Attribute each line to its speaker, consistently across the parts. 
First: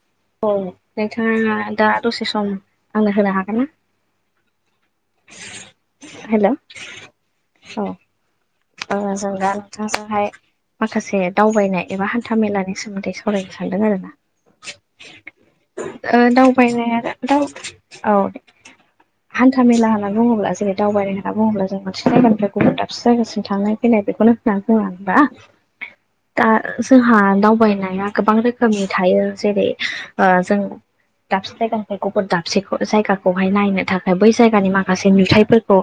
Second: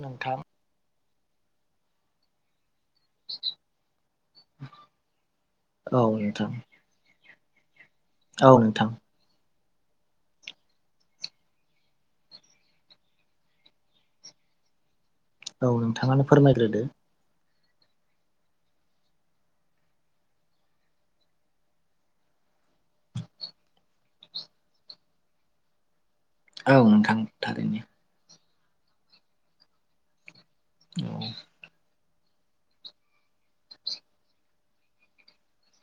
Speaker 1: नोंथां
Speaker 2: औ नोंथाङा दा दसे सम आंनो होनो हागोन ना
Speaker 1: औ
Speaker 2: हेल'
Speaker 1: नोंथां
Speaker 2: औ
Speaker 1: औ नोंथां।
Speaker 2: ओ जों दा नोंथांजोंहाय माखासे दावबायनाय एबा हान्था मेलानि सोमोन्दै सावरायनो सानदों आरो ना
Speaker 1: औ
Speaker 2: औ
Speaker 1: नोंथाङानो फोरमायग्रोदो
Speaker 2: दावबायनाया दा औ हान्था मेला होनना बुङोब्ला जेरै दावबायनाय होनना बुङोब्ला जों मोनसे जायगानिफ्राय गुबुन दाबसे जायगासिम थांनाय फैनाय बेखौनो दा
Speaker 1: औ नोंथां
Speaker 2: जोंहा
Speaker 1: थारैनो
Speaker 2: दावबायनाया गोबां रो रोखोमनि थायो जेरै जों दाबसे जायगानि गुबुर दाबसेखौ जायगाखौहाय नायनो थाखाय बै जायगानि माखासे नुथायफोरखौ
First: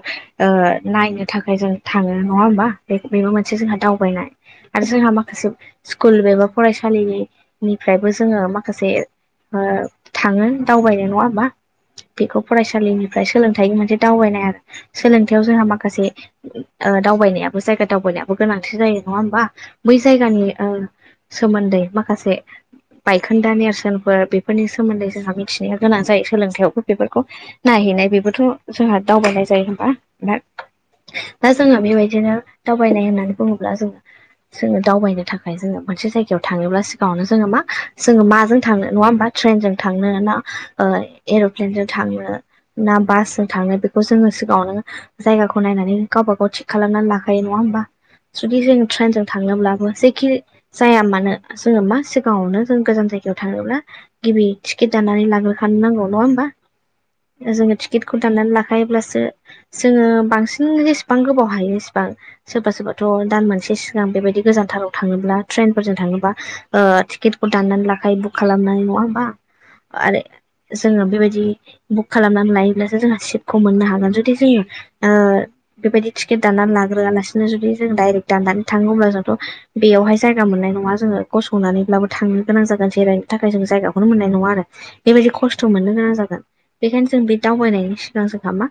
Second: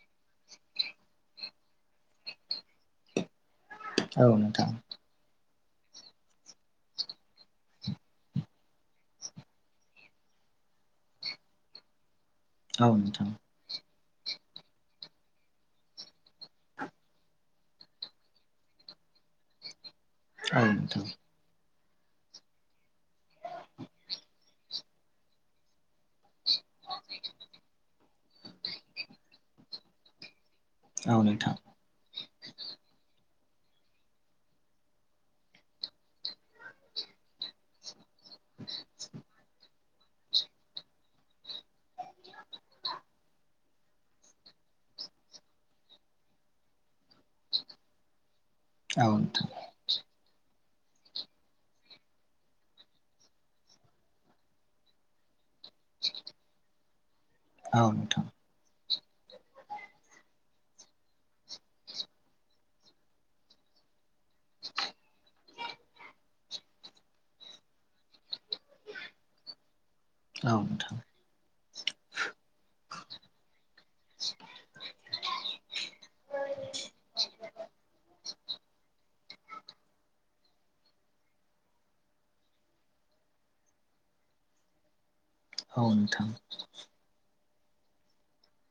Speaker 2: नायनो थाखाय जों थाङो। नङा होमबा बे बेबो मोनसे जोंहा
Speaker 1: औ
Speaker 2: दावबायनाय
Speaker 1: नोंथां
Speaker 2: आरो जोंहा माखासे स्कुल एबा फरायसालिनिफ्रायबो जोङो माखासे थाङो दावबायनो नङा होमबा बेखौ
Speaker 1: औ
Speaker 2: फरायसालिनिफ्राय
Speaker 1: नोंथां
Speaker 2: सोलोंथाइ मोनसे दावबायनाय आरो सोलोंथायाव जोंहा माखासे दावबायनायाबो जायगा दावबायनायाबो गोनांथि जायो नङा होमबा बै जायगानि
Speaker 1: औ
Speaker 2: ओ
Speaker 1: नोंथां
Speaker 2: सोमोन्दै माखासे बायखोन्दा नेरसोनफोर बेफोरनि सोमोन्दै जोंहा मिथिनाया गोनां जायो सोलोंथायावबो बेफोरखौ नायहैनाय बेबोथ' जोंहा दावबायनाय जायो होमबा दा
Speaker 1: औ नोंथां
Speaker 2: दा जोङो बेबायदिनो दावबायनाय होननानै बुङोब्ला जोङो जोङो दावबायनो थाखाय जोङो मोनसे जायगायाव थाङोब्ला सिगाङावनो जोङो मा जोङो माजों थांनो नङा होमबा ट्रेनजों थांनो ना एर'प्लेनजों थांनो ना बासजों थाङो बेखौ जोङो सिगाङावनो जायगाखौ नायनानै गावबा गाव थि खालामनानै लाखायो नङा होमबा जुदि जों
Speaker 1: औ नोंथां औ
Speaker 2: ट्रेनजों थांनोब्लाबो जेखि जाया मानो जोङो मा सिगाङावनो जों गोजान जायगायाव थाङोब्ला गिबि टिकेट दाननानै लाग्रो थांनांगौ नङा होमबा जोङो टिकेटखौ
Speaker 1: नोंथां
Speaker 2: दाननानै ला लाखायोब्लासो जोङो बांसिन जेसेबां गोबाव हायो इसेबां सोरबा सोरबाथ' दान मोनसे सिगां बेबायदि गोजानथाराव थाङोब्ला ट्रेनफोरजों थाङोबा टिकेटखौ दान्नानै लाखायो बुक खालामनाय नङा होमबा आरो
Speaker 1: औ नोंथां
Speaker 2: जोंङो बेबायदि बुक खालामनानै लायोब्लासो जोंयो सिटखौ मोननो हागोन जुदि जोङो बेबायदि टिकेट दाननानै लाग्रोआलासिनो जुदि जों डाइरेक्ट दाननानै थाङो अब्ला जोंथ' बेयावहाय जायगा मोननाय नङा जोङो गसंनानैब्लाबो थांनो गोनां जागोन जिरायनो थाखाय जों जायगाखौनो मोननाय नङा आरो। बेबायदि खस्थ'
Speaker 1: औ
Speaker 2: मोननो गोनां
Speaker 1: नोंथां
Speaker 2: जागोन बेखायनो जों बे दावबायनायनि सिगां जोंहा मा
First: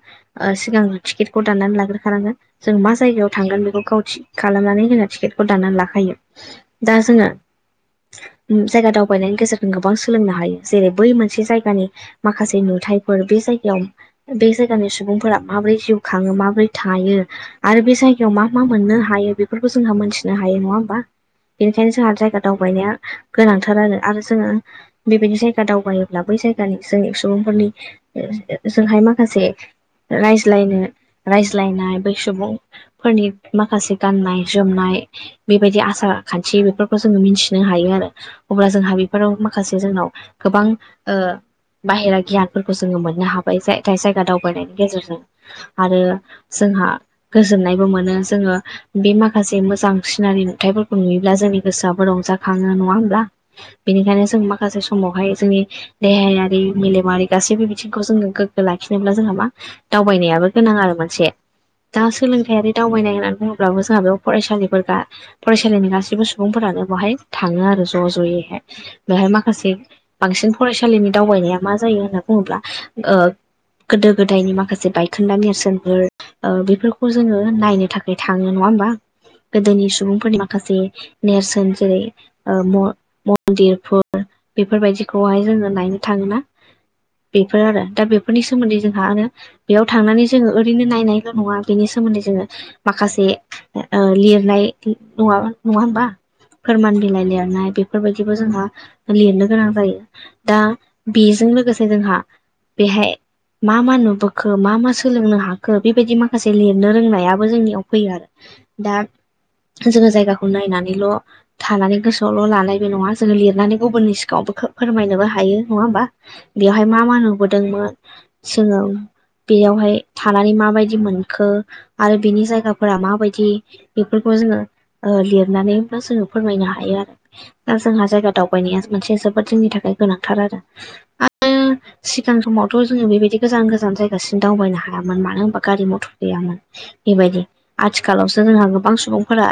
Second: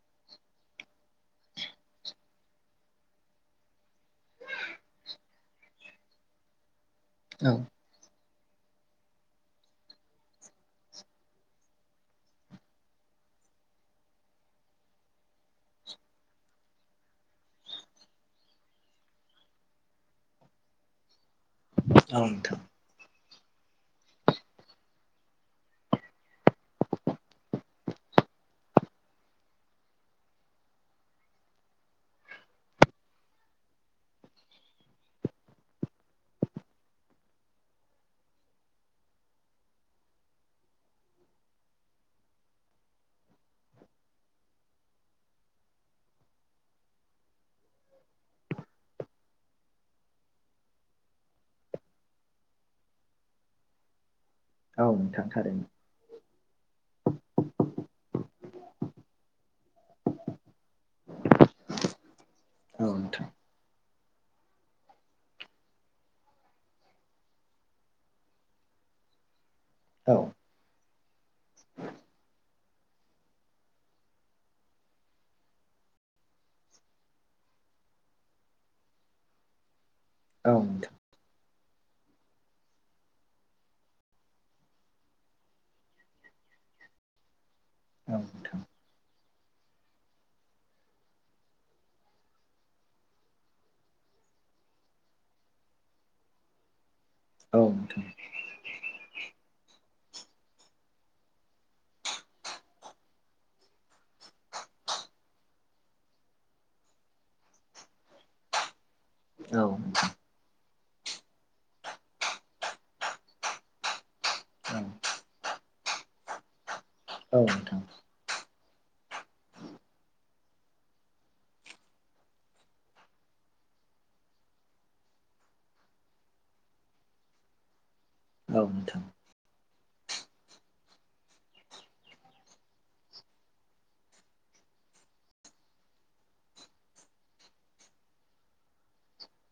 Speaker 2: सिगां टिकेटखौ दाननानै लाग्रोखानांगोन जों मा जायगायाव थांगोन बेखौ गाव थि खालामनानै जोङो टिकेटखौ दानानानै लाखायो दा जोङो
Speaker 1: औ
Speaker 2: जायगा दावबायनायनि गेजेरजों गोबां सोलोंनो हायो जेरै बै मोनसे जायगानि माखासे नुथायफोर बे जायगायाव बे जायगानि सुबुंफोरा माबोरै जिउ खाङो माबोरै थायो। आरो बे जायगायाव मा मा मोननो हायो बेफोरखौ जोंहा मोनथिनो हायो नङा होमबा। बेनिखायनो जोंहा
Speaker 1: औ
Speaker 2: जायगा
Speaker 1: नोंथां
Speaker 2: दावबायनाया गोनांथार आरो आरो जोङो बेबायदि जायगा दावगायोब्ला बै जायगानि जोंनि सुबुंफोरनि जोंहाय माखासे रायज्लायनो रायज्लायनाय बै सुबुंफोरनि माखासे गाननाय जोमनाय बेबायदि आसार खान्थि बेफोरखौ जोङो मिथिनो हायो आरो। अब्ला जोंहा बेफोराव माखासे जोंनाव गोबां ओ बाहेरा गियानफोरखौ जोङो मोननो हाबाय जाय जायगा दावबायनायनि गेजेरजों। आरो जोंहा गोजोननायबो मोनो जोङो बे माखासे मोजां सिनारि नुथायाइफोरखौ नुयोब्ला जोंनि गोसोआबो रंजाखाङो नङा होमब्ला। बेनिखायनो जों माखासे
Speaker 1: औ नोंथां
Speaker 2: समावहाय जोंनि
Speaker 1: थारैनो
Speaker 2: देहायारि मेलेमारि गासैबो बिथिंखौ जोङो गोग्गो लाखिनोब्ला जोंहा मा दावबायनायाबो गोनां आरो मोनसे दा सोलोंथायाइारि
Speaker 1: औ नोंथां औ नोंथां औ
Speaker 2: दावबायनाय होननानै बुंङोब्लाबो जोंहा बेयाव फरायसालिफोर फरायसालिनि गासैबो सुबुंफोरानो बहाय थाङो आरो ज' ज'यैहाय बेहाय माखासे बांसिन फरायसालिनि दावबायनाया मा जायो होनना बुङोब्ला गोदो गोदायनि माखासे बायखोन्दा नेरसोनफोर बेफोरखौ जोङो नायनो थाखाय थाङो नङा होमबा गोदोनि सुबुंफोरनि माखासे नेरसोन जेरै मन्दिरफोर बेफोरबायाददिखौहाय जोङो नायनो थाङोना बेफोर आरो दा बेफोरनि सोमोन्दै जोंहा आरो बेयाव थांनानै जोङो ओरैनो नायनाय नङा बेनि सोमोन्दै जोङो माखासे लिरनाय नङा नङा हमबा फोरमान बिलाइ लिरनाय
Speaker 1: नोंथां
Speaker 2: बेफोरबायदि बिदिबो जोंहा लिरनो गोनां जायो दा बेजों लोगोसे जोंहा बेहाय मा मा नुबोखो मा मा सोलोंनो हाखो बेबायदि माखासे लिरनो रोंनायाबो जोंनियाव फैयो आरो दा जोङो जायगाखौ नायनानैल' थानानै गोसोआवल' लानायबो नङा जोङो लिरनानै गुबुननि गावबो
Speaker 1: औ
Speaker 2: फोरमायनोबो हायो नङा होमबा बेवहाय मा मा
Speaker 1: नोंथां औ नोंथां
Speaker 2: नुबोदोंमोन। जोङो बेयावहाय थानानै मा माबायदि मोनखो आरो बिनि जायगाफोरा माबायदि बेफोरखौ जोङो ओ लिरनानैबो जोङो फोरमायनो हायो आरो दा जोंहा जायगा
Speaker 1: औ औ नोंथां औ
Speaker 2: दावबायनाया
Speaker 1: नोंथां
Speaker 2: मोनसे जोब जोबोद जोंनि थाखाय गोनांथार आरो आरो सिगां समावथ' जोङो बेबायदि गोजान गोजान जायगासिम दावबायनो हायामोन मानो होनबा गारि मथर गैयामोन। बेबायदि आथिखालावसो जोंहा गोबां सुबुंफोरा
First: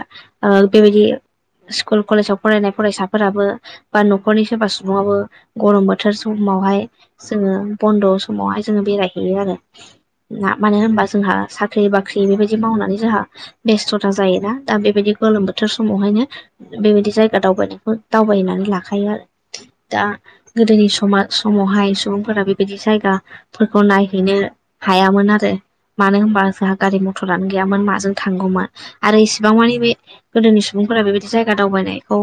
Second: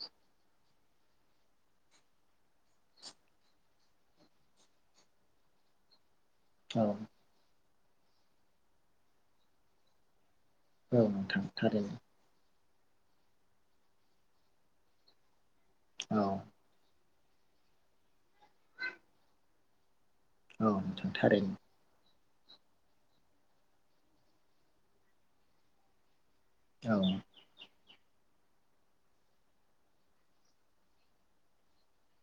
Speaker 2: बेबायदि स्कुल कलेजाव फरायनाय फरायसाफोराबो बा न'खरनि सोरबा सुबुफोराबो गरम बोथोर समावहाय
Speaker 1: औ
Speaker 2: जोङो बन्द' समावहाय जोङो बेरायहैयो आरो ना मानो
Speaker 1: औ
Speaker 2: होनबा जोंहा
Speaker 1: नोंथां
Speaker 2: साख्रि
Speaker 1: थारैनो
Speaker 2: बाख्रि बेबायदि मावनानै जोंहा बेस्थ'था जायोना दा बेबायदि गोलोम बोथोर
Speaker 1: औ
Speaker 2: समावहायनो बेबायदि जायगा दावबायनायखौ दावबायनानै लाखायो आरो दा
Speaker 1: औ
Speaker 2: गोदोनि
Speaker 1: नोंथां
Speaker 2: सम
Speaker 1: थारैनो
Speaker 2: समावहाय सुबुंफोरा फोर बेबायदि जायगाफोरखौ नायहैनो हायामोन आरो मानो होनबा जोंहा
Speaker 1: औ
Speaker 2: गारि मथरानो गैामोन माजों थांगौमोन आरो इसेबां मानि बे गोदोनि सुबुंफोरा बेबायदि जायगा दावबायनायखौ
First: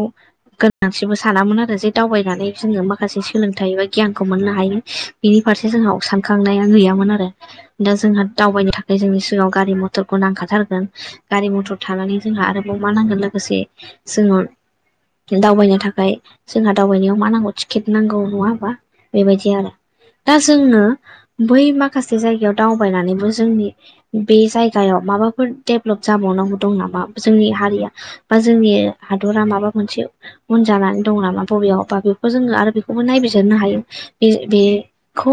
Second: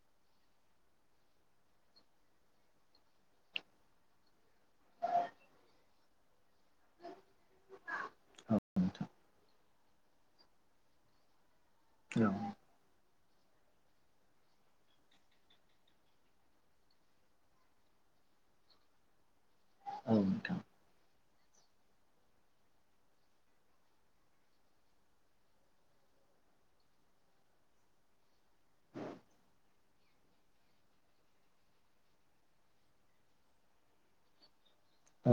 Speaker 2: गोनांथिबो सानामोन आरो जे दावबायनानै जोङो माखासे सोलोंथाइ एबा गियानखौ मोननो हायो। बिनि फारसे जोंहा सानखांनाया गैयामोन आरो दा जोंहा दावबायनो थाखाय जोंनि सिगाङाव गारि मथर मथरखौ नांखाथारगोन गारि मथर थानानै
Speaker 1: औ
Speaker 2: जोंहा आरोबाव मा नांगोन लोगोसे जोङो दावबायनो थाखाय जोंहा दावबायनायाव मा नांगौ टिकेट नांगौ नङा हबा बेबायदि आरो दा
Speaker 1: नोंथां
Speaker 2: जोंङो बै माखासे जायगायाव दावबायनानैबो जोंनि बे जायगायाव माबाफोर डेभलप जाबावनांगौ दं नामा जोंनि हारिया बा जोंनि हादरा माबा मोनसे उन जानानै दं नामा बबेयाव बा बेखौ जोङो आरो बेखौबो नायबिजिरनो हायो बे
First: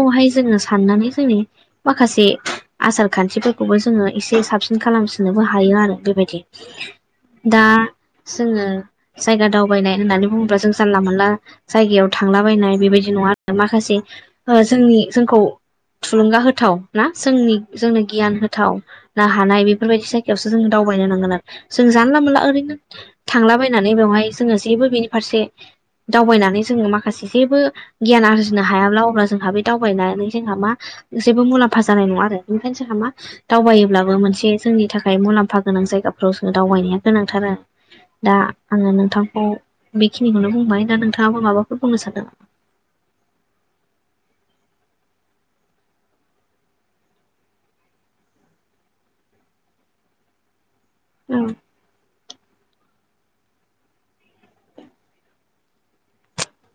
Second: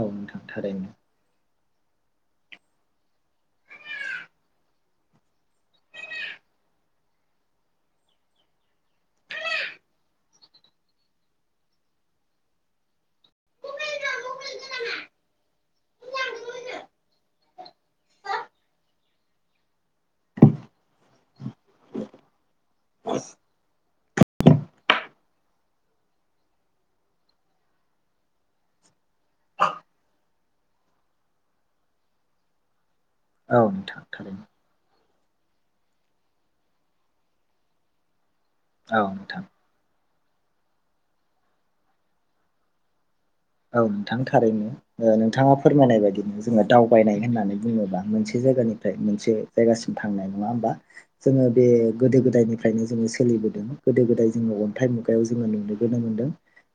Speaker 1: औ नोंथां
Speaker 2: जोङो
Speaker 1: थारैनो
Speaker 2: साननानै जोंनि माखासे आसार खान्थिफोरखौबो जोङो एसे साबसिन खालामसिननोबो हायो आरो बेबायदि दा जोङो जायगा दावबायनाय होननानै बुङोब्ला जों जानला मोनला जायगायाव थांलाबायनाय बेबायदि नङा आरो
Speaker 1: औ
Speaker 2: माखासे जोंनि जोंखौ थुलुंगा होथाव ना जोंनि जोंनो गियान होथाव ना हानाय बेफोरबायदि जायगायावसो जों दावबायनो नांगोन आरो जों जानला मोनला ओरैनो थांलाबायनानै बेवहाय जोङो जेबो बेनि फारसे दावबायनानै जोङो माखासे जेबो गियान आरजिनो हायाब्ला अब्ला जोंहा बे दावबायनानै जोंहा मा जेबो मुलाम्फा जानाय नङा आरो ओखायनो जोंहा मा
Speaker 1: नोंथां
Speaker 2: दावबायोब्लाबो मोनसे
Speaker 1: थारैनो
Speaker 2: जोंनि थाखाय मुलाम्फा गोनां जायगाफ्राव जों दावबायनाया गोनांथार दा आङो
Speaker 1: औ नोंथां
Speaker 2: नोंथांखौ बेखिनिखौनो बुंबाय दा नोंथाङाबो माबाफोर बुंनो सानदों
Speaker 1: औ नोंथां थारैनो नोंथाङा फोरमायनाय बायदिनो जोङो दावबायनाय होननानै बुङोबा मोनसे जायगानिफ्राय मोनसे जायगासिम थांनाय नङा होमबा
Speaker 2: औ
Speaker 1: जोङो बे गोदो गोदायनिफ्रायनो जोङो सोलिबोदों गोदो गोदाय जोङो अन्थाइ मुगायाव जोङो नुबोनो मोनदों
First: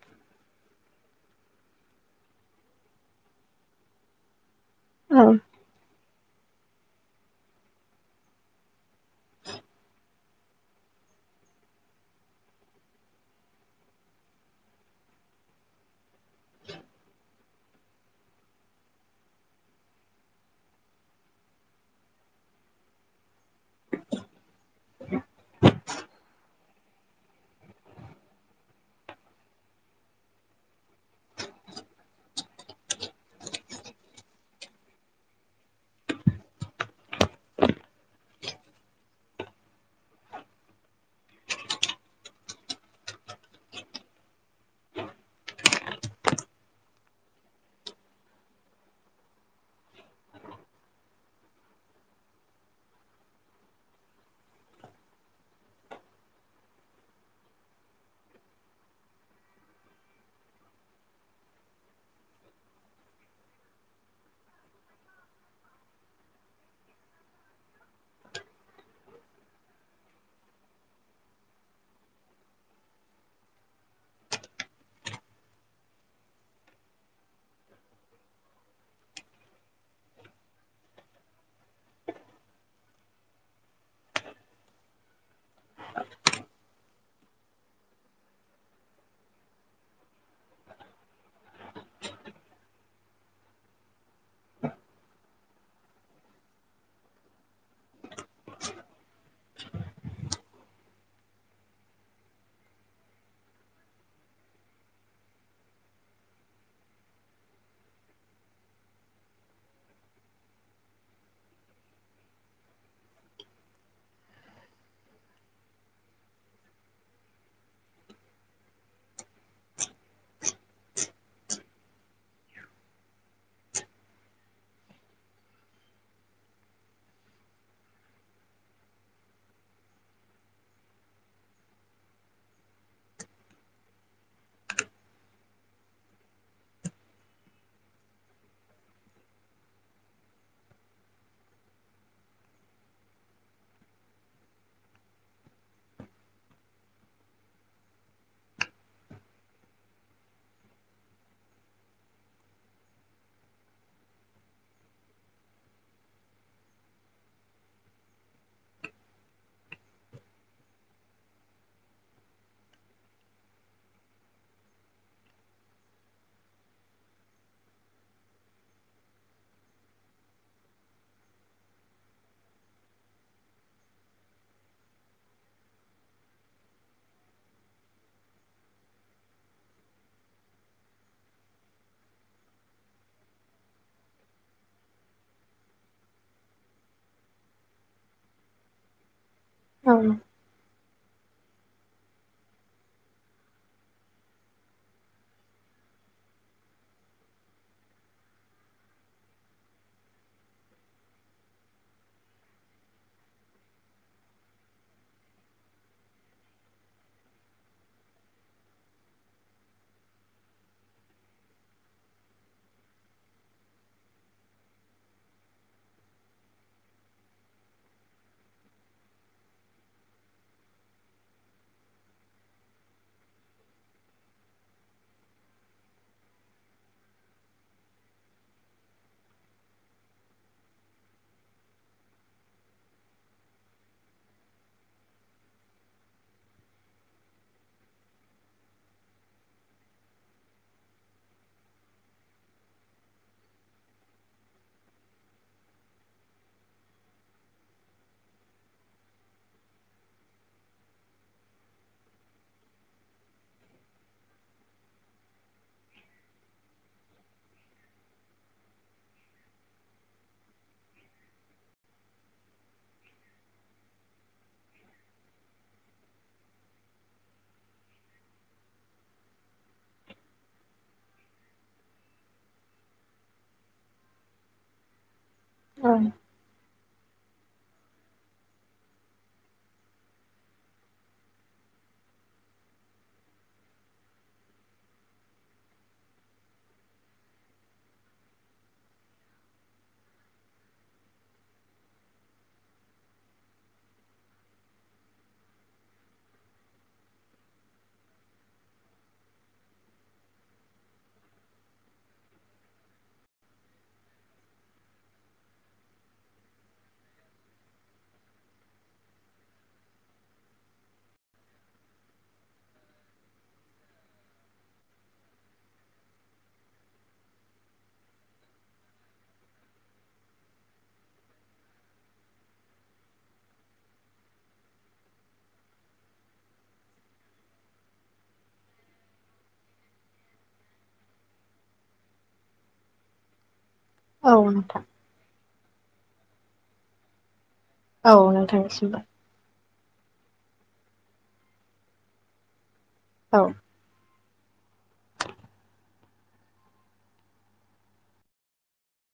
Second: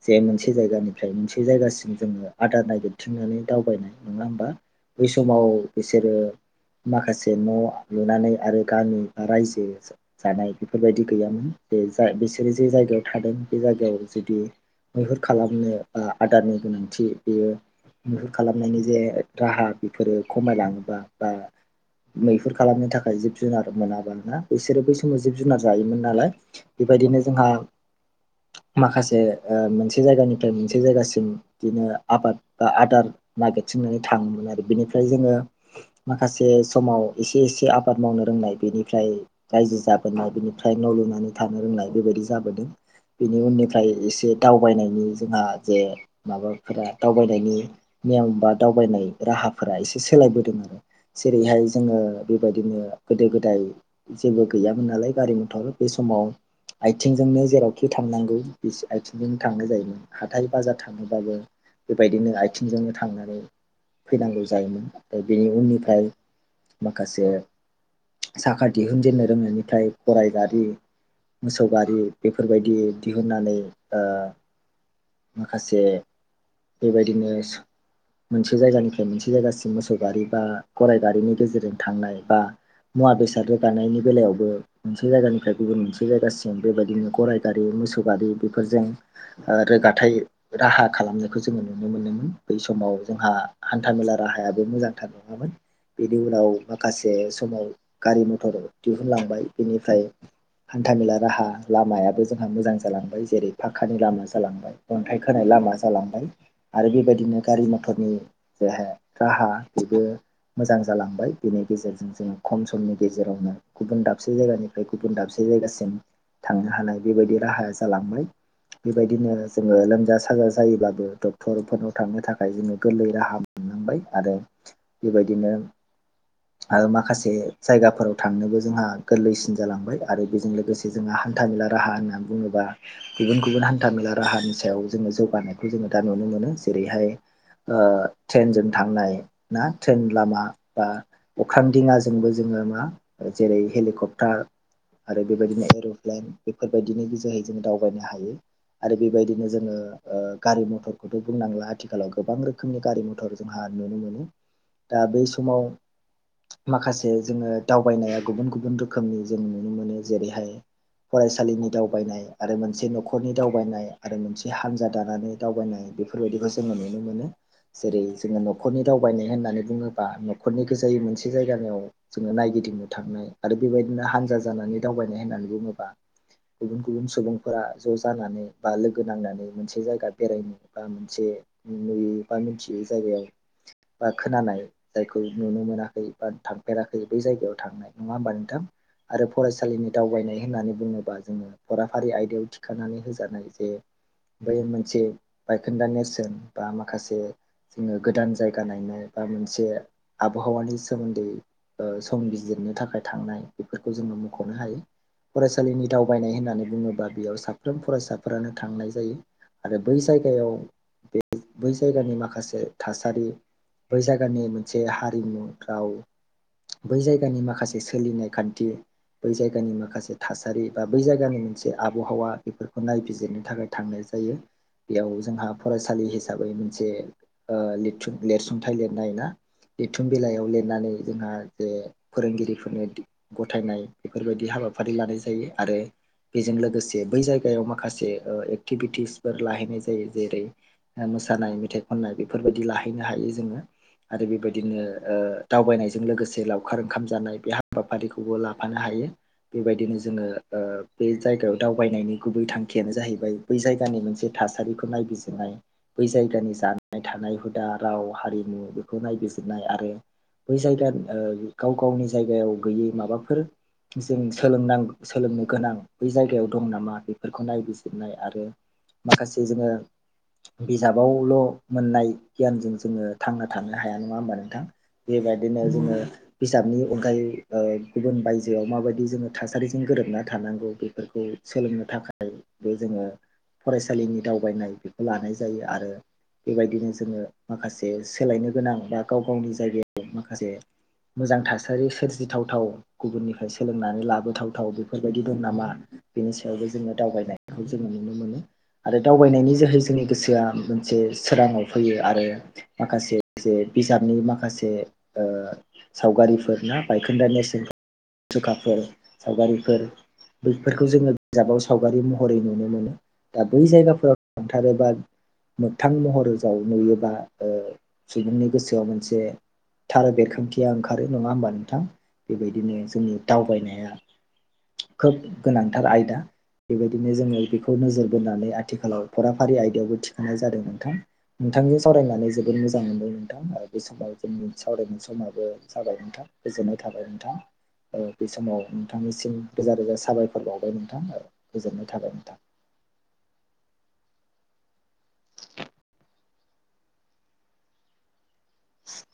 Speaker 1: जे मोनसे जायगानिफ्राय मोनसे जायगासिम जोङो आदा नायगिरथिंनानै दावबायनाय नङा होमबा बै
Speaker 2: औ
Speaker 1: समाव बिसोरो माखासे न' लुनानै आरो गामि बा रायजो जानाय बेफोरबायदि गैयामोन जे जा बिसोरो जे जायगायाव थादों बे जायगायाव जुदि मैहुर खालामनो बा आदारनि गोनांथि बेयो मैहुर खालामनायनि जे राहा बेफोरो खमायलाङोबा बा मैहुर खालामनो थाखाय जिब जुनार मोनाबाना बिसोरो बै समाव जिब जुनार जायोमोन नालाय बेबायदिनो जोंहा माखासे मोनसे जायगानिफ्राय मोनसे जायगासिम बिदिनो आबाद बा आदार नागेरथिंनानै थाङोमोन आरो बिनिफ्राय जोङो माखासे समाव एसे एसे आबाद मावनो रोंनाय बेनिफ्राय रायजो जाबोनाय बिनिफ्राय न' लुनानै थानो रोंनाय बेबायदि जाबोदों बेनि उननिफ्राय एसे दावबायनायनि जोंहा जे माबाफोरा दावबायनायनि नेम बा दावबायनाय राहाफोरा एसे सोलायबोदों आरो जेरैहाय जोङो बेबायदिनो गोदो गोदाय जेबो गैयामोन नालाय गारि मथर बे समाव आथिंजोंनो जेरावखि थांनांगौ बि आथिंजोंनो थांनाय जायोमोन हा हाथाइ बाजार थाङोबाबो बेबायदिनो आथिंजोंनो थांनानै फैनांगौ जायोमोन बेनि उननिफ्राय माखासे साखा दिहुनजेननो रोंनायनिफ्राय गराय गारि मोसौ गारि बेफोरबायदि दिहुननानै ओ माखासे बेबायदिनो मोनसे जायगानिफ्राय मोनसे जायगासिम मोसौ गारि बा गराइ गारिनि गेजेरजों थांनाय बा मुवा बेसाद रोगानायनि बेलायावबो मोनसे जायगानिफ्राय गुबुन मोनसे जायगासिम बेबायदिनो गराय गारि मोसौ गारि बेफोरजों रोगाथाय राहा खालामनायखौ जोङो नुनो मोनोमोन बै समाव जोंहा हान्था मेला राहायाबो मोजांथार नङामोन बेनि उनाव माखासे समाव गारि मथर दिहुनलांबाय बेनिफ्राय हान्थामेला राहा लामायाबो जोंहा मोजां जालांबाय जेरै पाकानि लामा जालांबाय अन्थाइ खोनाय लामा जालांबाय आरो बेबायदिनो गारि मथरनि [unintelligible] बिबो मोजां जालांबाय बेनि गेजेरजों जोङो खम समनि गेजेरावनो गुबुन दाबसे जायगानिफ्राय गुबुन दाबसे जायगासिम थांनो हानाय बेबायदि राहाया जालांबाय बेबायदिनो आरो जोङो लोमजा साजा जायोब्लाबो डक्टरफोरनाव थांनो थाखाय जोङो गोरलै राहा मोननांबाय आरो बेबायदिनो
Speaker 2: [inaudible]
Speaker 1: माखासे जायगाफोराव थांनोबो जोंहा गोरलैसिन जालांबाय आरो बेजों लोगोस से जोङो हान्था मेला राहा होनना बुङोबा गुबुन गुबुन हान्था मेला राहानि सायाव जोङो जौगानायखौ जोङो दा नुनो मोनो जेरैहाय ओ ट्रेनजों थांनाय ना ट्रेन लामा बा अख्रां दिङाजोंबो जोङो मा जेरै हेलिकप्टार आरो बेबायदिनो एर'प्लेन बेफोरबायदिनि जोहै जोङो दावबायनो हायो। आरो बेबायदिनो जोङो गारि मथरखौथ' बुंनांला आथिखालाव गोबां रोखोमनि गारि मथर जोंहा नुनो मोनो। दा बै समाव माखासे जोङो दावबायनाया गुबुन गुबुन रोखोमनि जों नुनो मोनो। जेरैहाय फरायसालिनि दावबायनाय आरो मोनसे न'खरनि दावबायनाय आरो मोनसे हान्जा दानानै दावबायनाय बेफोरबायदिखौ जोङो नुनो मोनो। जेरै जोङो न'खरनि दावबायनाय होननानै बुङोबा न'खरनि गोजायै मोनसे जायगानियाव जोङो नायगिदिंनो थांनाय आरो बेबायदिनो हानजा जानानै दावबायनाय होननानै बुङोब्ला गुबुन गुबुन सुबुंफोरा ज' जानानै बा लोगो नांनानै मोनसे जायगा बेरायनो बा मोनसे नुयै बा मिन्थियै जायगायाव बा खोनानाय जायखौ नुनो मोनाखै बा थांफेराखै बै जायगायाव थांनाय नङा होमबा नोंथां? आरो फरायसालिनि
Speaker 2: औ
Speaker 1: दावबायनाय होननानै बुङोबा जोङो फराफारि आयदायाव थिखांनानै होजानाय जे बै मोनसे बायखोन्दा नेरसोन बा माखासे जोङो गोदान जायगा नायनो बा मोनसे आबहावानि सोमोन्दै ओ सम बिजिरनो थाखाय थांनाय बेफोरखौ जोङो मख'नो हायो। फरायसालिनि दावबायनाय होन्नानै बुङोब्ला बेयाव सा फ्रोम फरायसाफोरानो थांनाय जायो आरो बै जायगायाव बे बै जायगानि माखासे थासारि बै जायगानि मोनसे हारिमु राव बै जायगानि माखासे सोलिनाय खान्थि बै जायगानि माखासे थासारि बा बै जायगानि मोनसे आबहावा बेफोरखौ नायबिजिरनो थाखाय थांनाय जायो। बेयाव जोंहा फरायसालि हिसाबै मोनसे ओ लिथसुं लेरसुंथाइ लिरनाय ना लिदथुम बिलाइयाव लिरनानै जोंहा जे फोरोंगिरिफोरनो दि गथायनाय बेफोरबायदि हाबाफारि लानाय जायो आरो बेजों लोगोसे बै जाय गायाव माखासे ओ एक्टिभिटिसफोर लाहैनाय जायो जेरै ओ मोसानाय मेथाइ खननाय बेफोरबायदि लाहैनो हायो जोङो। आरो बेबायदिनो दावबायनायजों लोगोसे लावखार ओंखाम जानाय बे हाबाफारिखौबो लाफानो हायो। बेबायदिनो जोङो ओ बे जायगायाव दावबायनायनि गुबै थांखियानो जाहैबाय बै जायगानि मोनसे थासारिखौ नायबिजिरनाय। बै जायगानि जानाय थानाय हुदा राव हारिमु बेखौ नायबिजिरनाय आरो बै जायगानि ओ गाव गावनि जायगायाव गैयै माबाफोर जों सोलोंनां सोलोंनो गोनां बै जायगायाव दं नामा बे फोरखौ नायबिजिरनाय आरो माखासे जोङो बिजाबावल' मोननाय गियानजों जोङो थांना थानो हाया। नङा होमबा नोंथां? बेबायदिनो जोङो
Speaker 2: औ
Speaker 1: बिजाबनि अनगायै ओ गुबुन बायजोआव माबायदि जोङो थासारिजों गोरोबना थानांगौ बेफोरखौ सोलोंनो थाखाय बो जोङो फरायसालिनि दावबायनाय बेखौ लानाय जायो आरो बेबायदिनो जोङो माखासे सोलायनो गोनां बा गाव गावनि जायगायाव माखासे मोजां थासारि सोरजिथावथाव गुबुननिफ्राय सोलोंनानै लाबोथावथाव बेफोरबायदि दं नामा बेनि सायावबो जोङो दावबायनायखौ जोङो नुनो मोनो आरो दावबायनायनि जोहै जोंनि गोसोआ मोनसे सोराङाव फैयो आरो माखासे जे बिजाबनि माखासे ओ सावगारिफोरना बायखोन्दा नेरसोन मुसुखाफोर सावगारिफोर बैफोरखौ जोङो बिजाबाव सावगारि महरै नुनो मोनो दा बै जायगाफोराव थांथारोबा मोगथां महर जाव नुयोबा सुबुंनि गोसोआव मोनसे थार बेरखांथिया ओंखारो नङा होमबा नोंथां बेबायदिनो जोंनि दावबायनाया खोब गोनांथार आयदा बेबायदिनो जोङो बेखौ नोजोर बोनानै आथिखालाव फरा फारि आयदायावबो थिखांनाय जादों नोंथां नोंथांजों सावरायनानै जोबोद मोजां मोनदों नोंथां आरो बे समाव
Speaker 2: औ
Speaker 1: जोंनि
Speaker 2: नोंथां
Speaker 1: सावरायनाय समाबो जाबाय नोंथां गोजोननाय थाबाय नोंथा
Speaker 2: औ
Speaker 1: बे समाव
Speaker 2: नोंथांनिसिमबो
Speaker 1: नोंथांनिसिम रोजा रोजा साबायफोर बावबाय नोंथां गोजोननाय थाबाय नोंथां
Speaker 2: औ
Speaker 1: [inaudible] [inaudible]